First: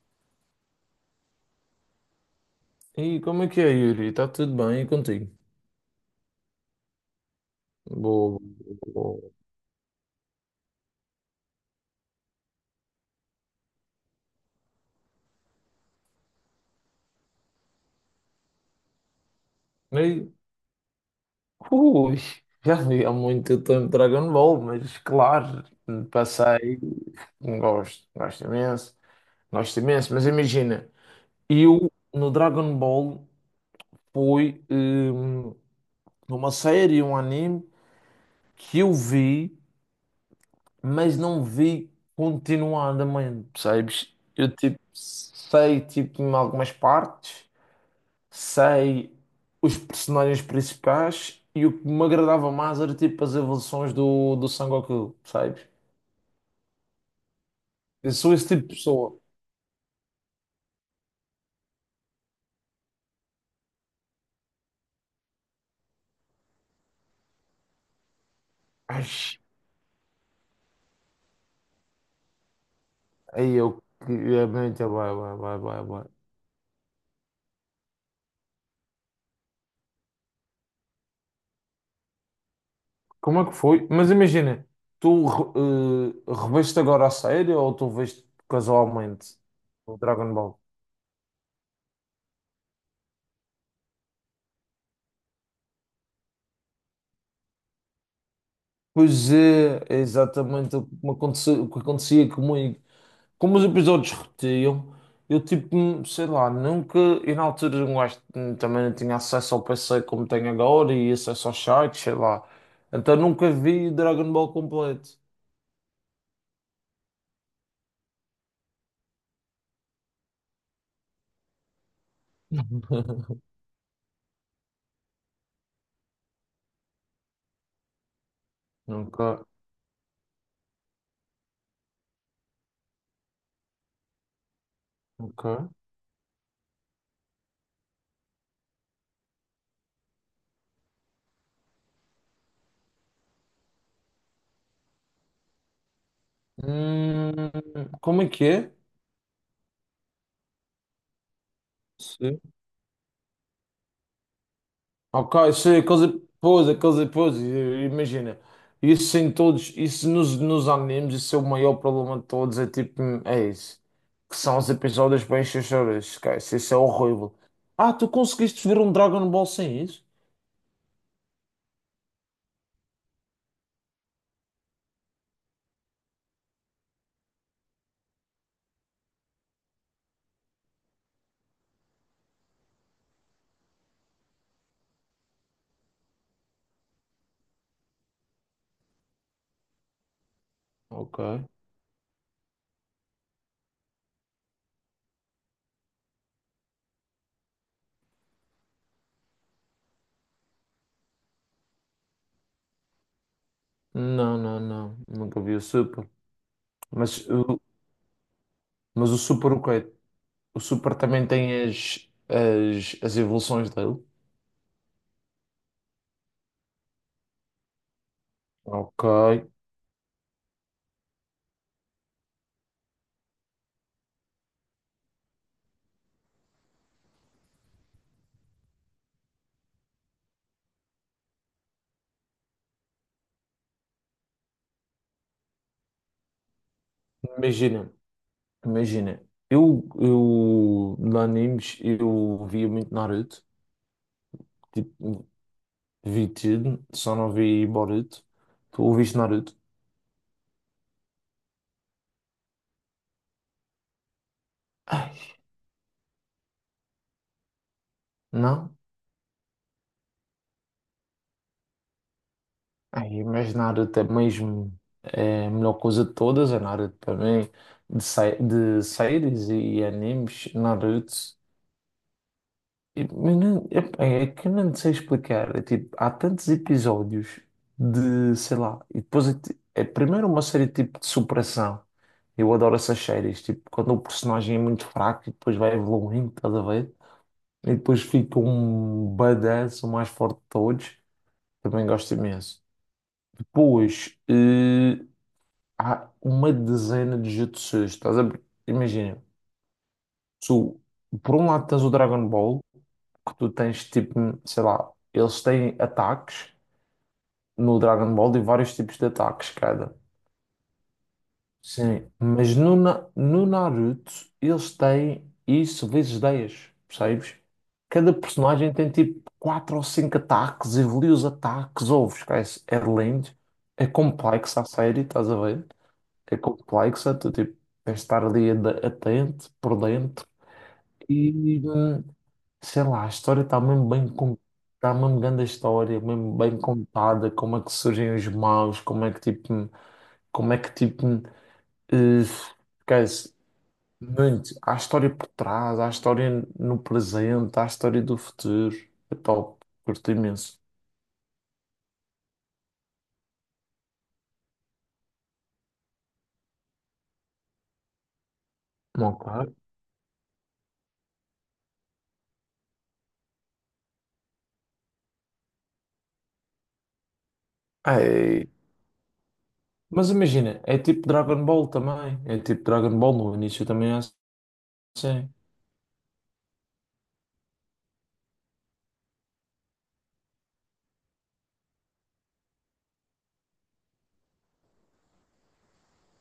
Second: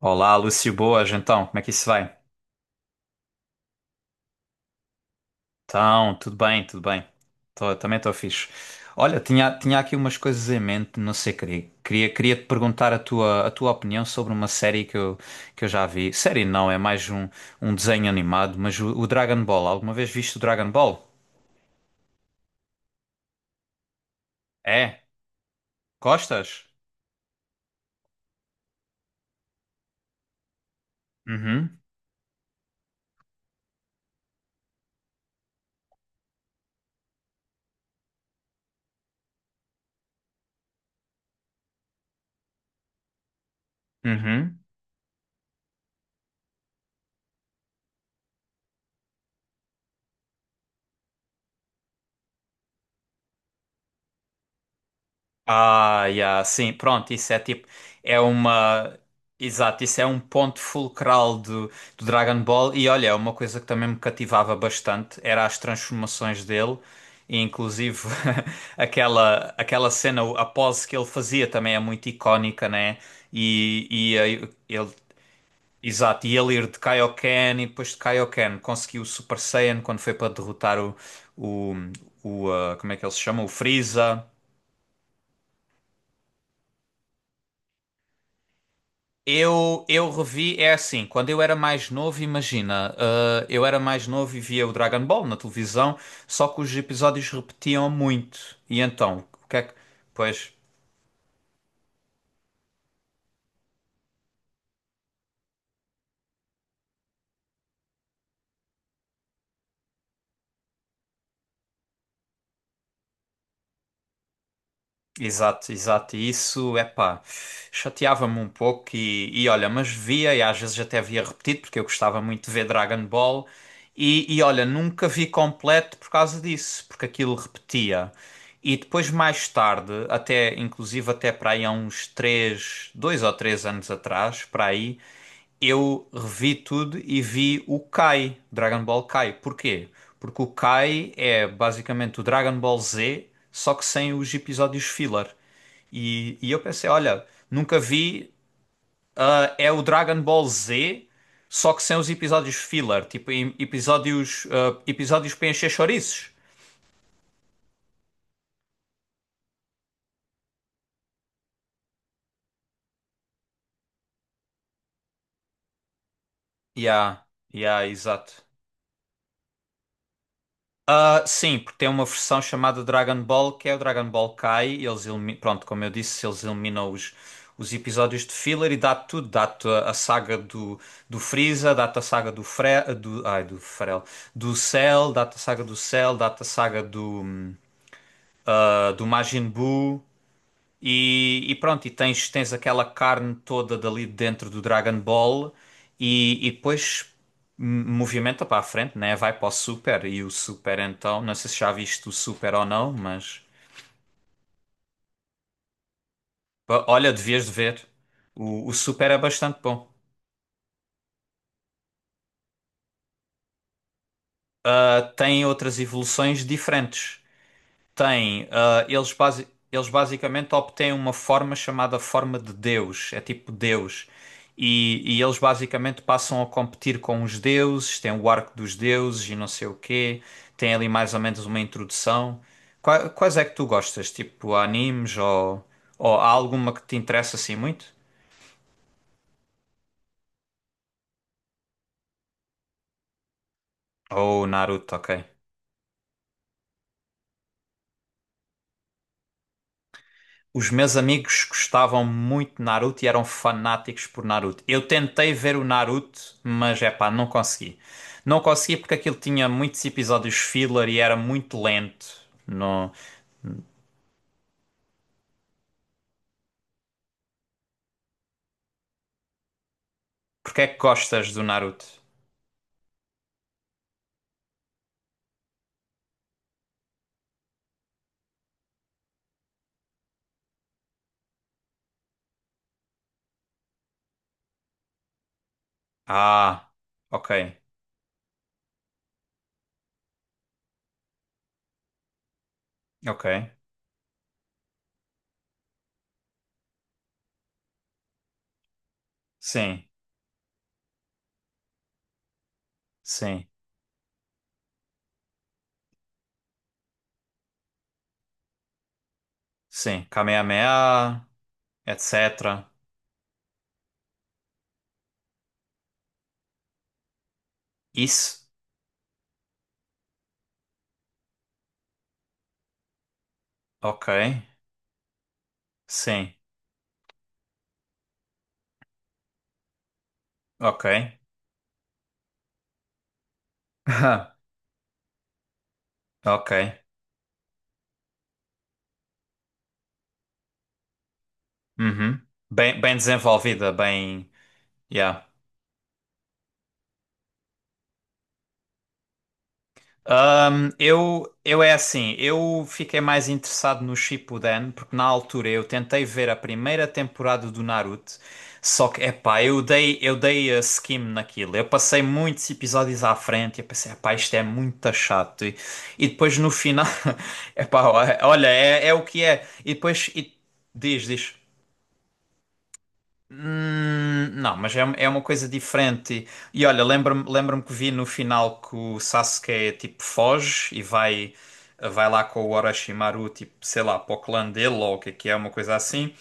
Olá, Lúcio, boas, então, como é que isso vai? E como é que é, Yuri? Está tudo bem e contigo? Então, tudo bem, tudo bem. Também estou Boa, fixe. Olha, boa. tinha aqui umas coisas em mente, não sei, queria te perguntar a tua opinião sobre uma série que eu já vi. Série não, é mais um desenho animado, mas o Dragon Ball, alguma vez E, viste o Dragon Ball? ui, Já vi há muito tempo Dragon Ball, mas É? claro, Gostas? passei, gosto, gosto imenso, mas imagina, Uhum, eu no Dragon Ball foi uma série, um anime que eu vi, mas não vi continuadamente, percebes? Eu uhum. tipo sei tipo em algumas partes sei os personagens principais e o que me agradava mais era tipo as evoluções do Sangoku, sabes? Ah, yeah, sim, pronto, isso é tipo, Eu é sou esse tipo de uma, pessoa. exato, isso é um ponto fulcral do Dragon Ball e olha, é uma coisa que também me cativava bastante era as transformações dele e inclusive Ai, aquela cena, a pose que ele fazia também é muito icónica, né? aí eu E, que e aí é muito ele, vai, vai, vai, vai, vai. exato, e ele ir de Kaioken e depois de Kaioken conseguiu o Super Saiyan quando foi para derrotar o, o como é que ele se Como chama? é O que foi? Mas Freeza. imagina, tu reveste agora a série ou tu veste casualmente Eu, o eu Dragon revi, Ball? é assim, quando eu era mais novo, imagina, eu era mais novo e via o Dragon Ball na televisão, só que os episódios repetiam muito. E então, Pois o que é que. é, é Pois, exatamente o que me aconteceu, o que acontecia comigo. Como os episódios repetiam, eu tipo, sei lá, nunca. E na altura um gajo também não tinha acesso ao PC como tenho agora e acesso aos sites, sei lá. Então nunca vi Dragon Ball completo. exato, exato. E isso, epá, chateava-me um pouco e olha, mas via e às vezes até via repetido porque eu gostava muito de ver Dragon Ball e olha, nunca vi completo por causa disso, porque aquilo repetia. E depois Nunca, mais tarde, até inclusive até para aí há uns três, dois ou três anos atrás, para aí, nunca. eu revi tudo e vi o Kai, Dragon Ball Kai. Porquê? Porque o Kai é basicamente o Dragon Ball Z, só que sem os episódios filler. E eu pensei, olha, Hum, nunca como é vi, que é? É o Dragon Ball Z, só que sem os episódios filler, tipo episódios, episódios Ok, para encher sim, chouriços. Aqueles pois, imagina, isso em todos, isso nos animes, isso é o maior problema de todos, é tipo, é isso, que são os episódios bem xoxoras, esquece, isso é Yeah, horrível. yeah, Ah, tu exato. conseguiste ver um Dragon Ball sem isso? Ah, sim, porque tem uma versão chamada Dragon Ball, que é o Dragon Ball Kai. Pronto, como eu disse, eles eliminam os episódios de filler e dá tudo. Dá-te a saga do Freeza, dá-te a saga do do Cell, dá-te a saga do Cell, dá-te a saga do Majin Buu. Ok. E pronto, e tens aquela carne toda dali dentro do Dragon Ball e depois movimenta para a frente, né? Vai para o Super e o Super então, não sei se já viste o Super ou não, mas Não, nunca vi o Super, pá, olha, mas, devias de o- ver. O Super mas é o Super bastante o quê? bom. O Super também tem as evoluções dele? Ah, tem outras evoluções diferentes. Tem, ah, Ok, eles, basi- eles basicamente obtêm uma forma chamada forma de Deus, é tipo Deus. E eles basicamente passam a competir com os deuses, tem o arco dos deuses e não sei o quê, tem ali mais ou menos uma introdução. Quais é que tu gostas? Tipo animes ou, há alguma que te interessa assim imagina. muito? Imagina, eu de animes eu via muito Naruto, Ou Naruto, ok. tipo, vi tudo, só não vi Boruto. Tu ouviste Naruto? Os meus amigos gostavam muito de Naruto e eram fanáticos por Naruto. Eu tentei Ai, ver o Naruto, mas é pá, não consegui. Não não? consegui porque aquilo tinha muitos episódios filler e era muito lento. Não. Ai, mas Naruto é mesmo é a melhor coisa de todas, é Naruto para mim, de séries e animes, Porque é que Naruto. gostas do Naruto? Eu não- eu- É que eu não sei explicar. É tipo, há tantos episódios de, sei lá, e depois é, é primeiro uma série tipo de superação. Eu adoro essas séries, tipo, quando o personagem é muito fraco e depois vai evoluindo, estás a Ah, ver? ok, E depois fica um badass, o mais forte de todos. Também gosto imenso. ok. Depois, há uma dezena de jutsus, estás a ver? Imagina, Sim, tu, por um lado tens o Dragon Ball, que sim, tu tens tipo, sei lá, eles têm ataques no Dragon Ball e vários tipos de ataques cada. sim. Kamehameha, Sim, mas etc. No Naruto eles têm isso vezes dez, percebes? Cada Isso? personagem tem tipo 4 ou 5 ataques, evolui os ataques, ouves, esquece, é lindo, é Ok, complexo a série, estás a ver? sim, É complexa, tu tipo, tens de estar ali atento, por dentro. ok. E, hum, sei lá, a história está mesmo bem contada, está mesmo grande a história, mesmo Ok, bem contada, como é que surgem os maus, como é que tipo, uhum. Bem, bem esquece, desenvolvida, bem. muito, há história Yeah. por trás, há história no presente, há história do futuro, é top, curto imenso. Eu é assim, eu fiquei mais interessado no Shippuden, porque na altura eu tentei ver a primeira temporada do Naruto, só que, epá, Ok. eu dei a skim naquilo, eu passei muitos episódios à frente e eu pensei, epá, isto é muito chato, e depois no final, epá, É, olha, é o que é, e depois, mas imagina, é diz, tipo diz. Dragon Ball também, é tipo Dragon Ball no início também é Não, mas é uma assim. coisa diferente. E olha, lembra-me que vi no final que o Sasuke tipo foge e vai lá com o Orochimaru, tipo, sei lá, para o clã dele ou o que é, uma coisa assim.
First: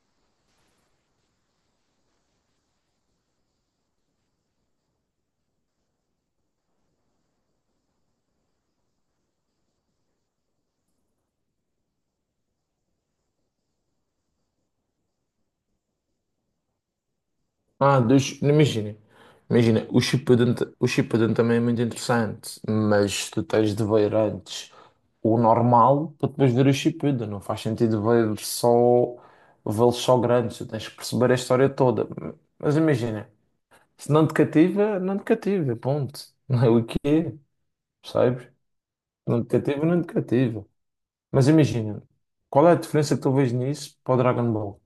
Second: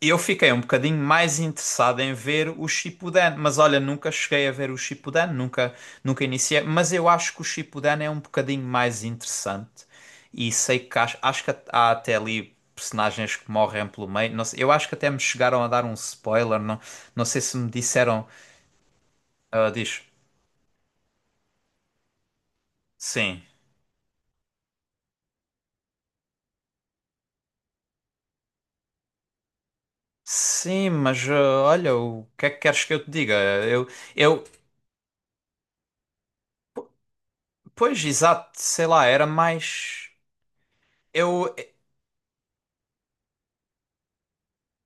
Eu fiquei um bocadinho mais interessado em ver o Shippuden, mas olha, nunca cheguei a ver o Shippuden, nunca iniciei, mas eu acho que o Shippuden é um bocadinho mais interessante. E sei que acho que há até ali personagens que morrem pelo meio, não sei, eu acho que até me chegaram a dar um spoiler, não, não sei se me Ah, disseram, dos, imagina, diz, o Shippuden também é muito interessante, mas sim. tu tens de ver antes o normal para depois ver o Shippuden, não faz sentido ver só, vê-los só grandes, tu tens Sim, que mas perceber a história olha, toda. o que é que Mas queres que eu te imagina, diga? Eu, se não te eu, cativa, não te cativa, ponto. Não é o que é, pois, percebes? exato, sei lá, era Não te mais. cativa. Mas Eu, imagina, qual é a diferença que tu vês nisso para o Dragon Ball?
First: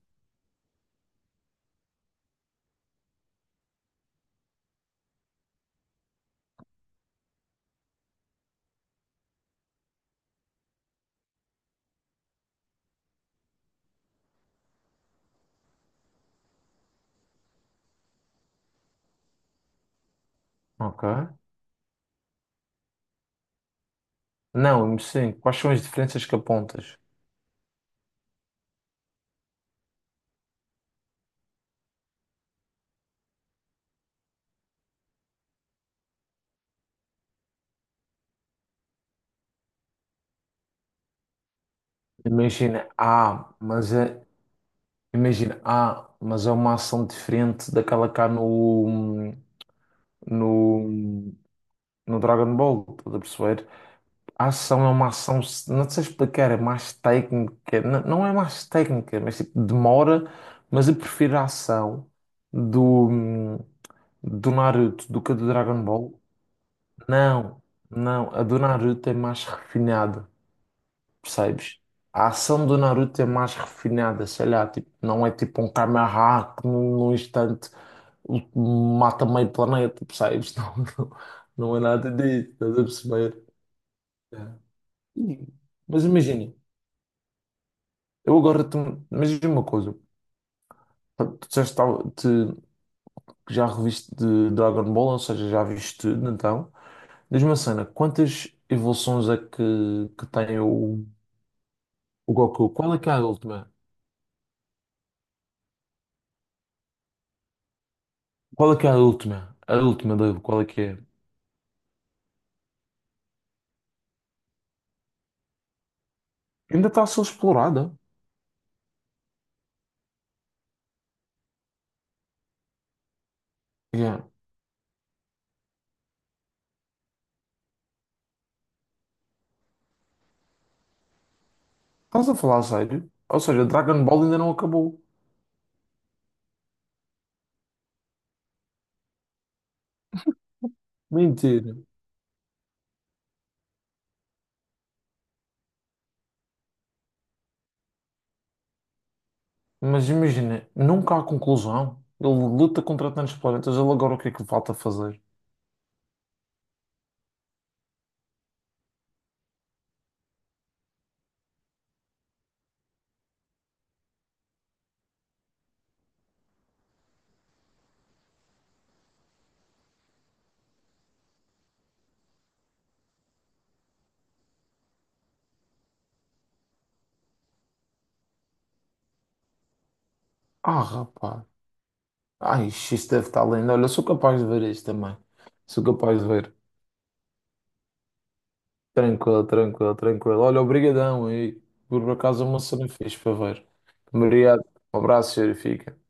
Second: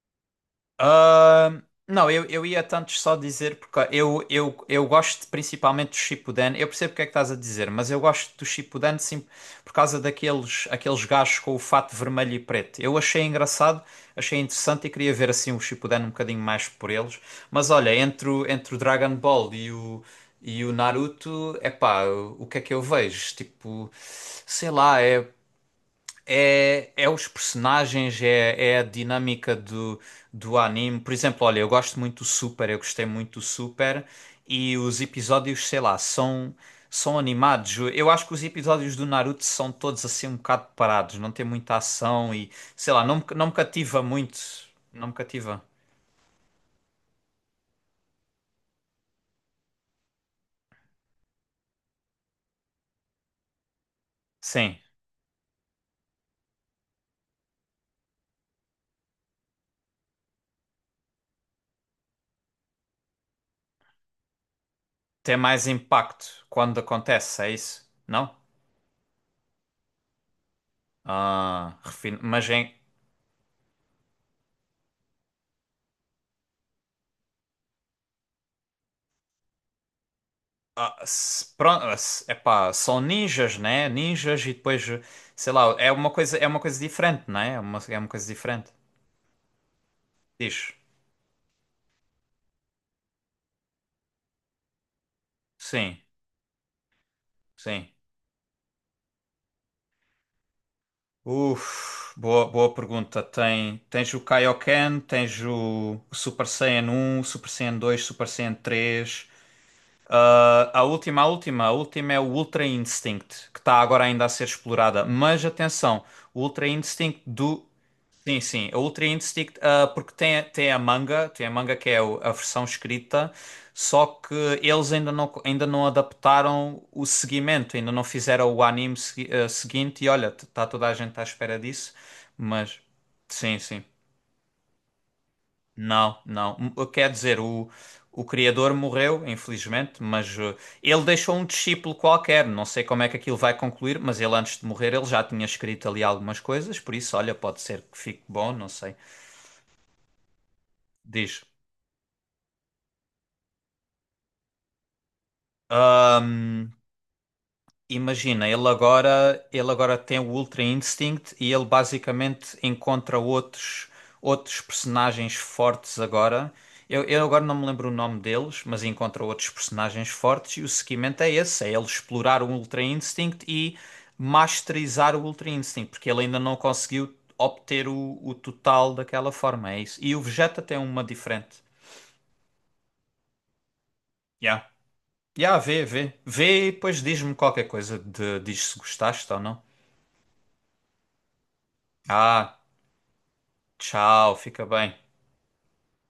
Ah, não, eu ia tanto só dizer porque eu gosto principalmente do Shippuden. Eu percebo o que é que estás a dizer, mas eu gosto do Shippuden sim, por causa daqueles aqueles gajos com o fato vermelho e preto. Eu achei engraçado, achei interessante e queria ver assim o Shippuden um bocadinho mais por eles. Mas olha, entre o Dragon Ball e o Ok? Naruto, é pá, o que é que eu vejo? Tipo, sei Não, lá, é. sim, quais são as diferenças que É, apontas? é os personagens, é a dinâmica do anime. Por exemplo, olha, eu gosto muito do Super, eu gostei muito do Super, e os episódios, sei lá, são animados. Eu acho que os episódios do Naruto são todos assim um bocado parados, não tem muita ação e, Imagina, sei lá, não, não me ah, mas cativa é, muito. Não me imagina, cativa. ah, mas é uma ação diferente daquela cá no, no Dragon Ball, estás a perceber? A Sim, ação é uma ação, não sei explicar, é mais técnica, não, não é mais técnica, mas tipo, demora, mas eu prefiro a ação do, do Naruto do que a tem do mais Dragon Ball. impacto quando acontece, é Não, isso? não, Não? a do Naruto é mais refinada. Ah, Percebes? A mas ação do Naruto é mais refinada, sei lá, tipo, não é tipo um Kamehameha que num instante mata meio planeta, percebes? Ah, Não, não é pronto, nada disso, epá, estás a são perceber? ninjas, né? É. Ninjas e depois, E- sei lá, é Mas uma coisa, é imagina, uma coisa diferente, né? É uma coisa eu agora, diferente. te, mas diz-me uma coisa, Diz. tu disseste que que já reviste de Dragon Ball, ou seja, já viste Sim, tudo, então, diz-me uma cena, sim. quantas evoluções é que tem Uf, o boa, Goku? boa pergunta. Tem, tens o Kaioken, tens o Super Saiyan 1, Super Saiyan 2, Super Saiyan Qual é que é a 3. última? A última, Dave, qual é A, que a é? última, a última, a última é o Ultra Instinct, que está agora ainda a ser explorada. Mas atenção, o Ultra Ainda está a ser Instinct do. explorada. Sim, sim. O Ultra Instinct, porque tem, a manga, tem a manga que é a versão escrita, só Yeah. que eles ainda não, adaptaram o seguimento, ainda não fizeram o anime seguinte, e olha, está toda a gente à espera disso, Estás a falar a mas sério? Ou sim, seja, sim. Dragon Ball ainda não acabou. Não, não. Quer dizer, o criador morreu, infelizmente, mas ele deixou um Mentira. discípulo qualquer. Não sei como é que aquilo vai concluir, mas ele antes de morrer ele já tinha escrito ali algumas coisas, por isso, olha, pode ser que fique bom, não sei. Mas imagina, nunca há Diz. conclusão. Ele luta contra tantos planetas, ele agora o que é que falta fazer? Ahm, imagina, ele agora tem o Ultra Instinct e ele basicamente encontra outros personagens fortes agora. Eu agora não me lembro o nome deles, mas encontra outros personagens fortes e o seguimento é esse, é ele explorar o Ultra Instinct e masterizar o Ultra Instinct, porque ele ainda não conseguiu obter o total daquela forma, é isso. E o Vegeta tem Ah, uma rapaz. diferente. Ai, isto isto deve estar lindo. Olha, eu sou capaz de ver Yeah. isto também. Yeah, Sou vê, vê. capaz de ver. Vê e depois diz-me qualquer coisa de, diz se gostaste ou Tranquilo, não. tranquilo, tranquilo. Olha, obrigadão aí. Por acaso é Ah, uma cena fixe para ver. tchau, Obrigado. fica bem. Um abraço, senhor. Fica.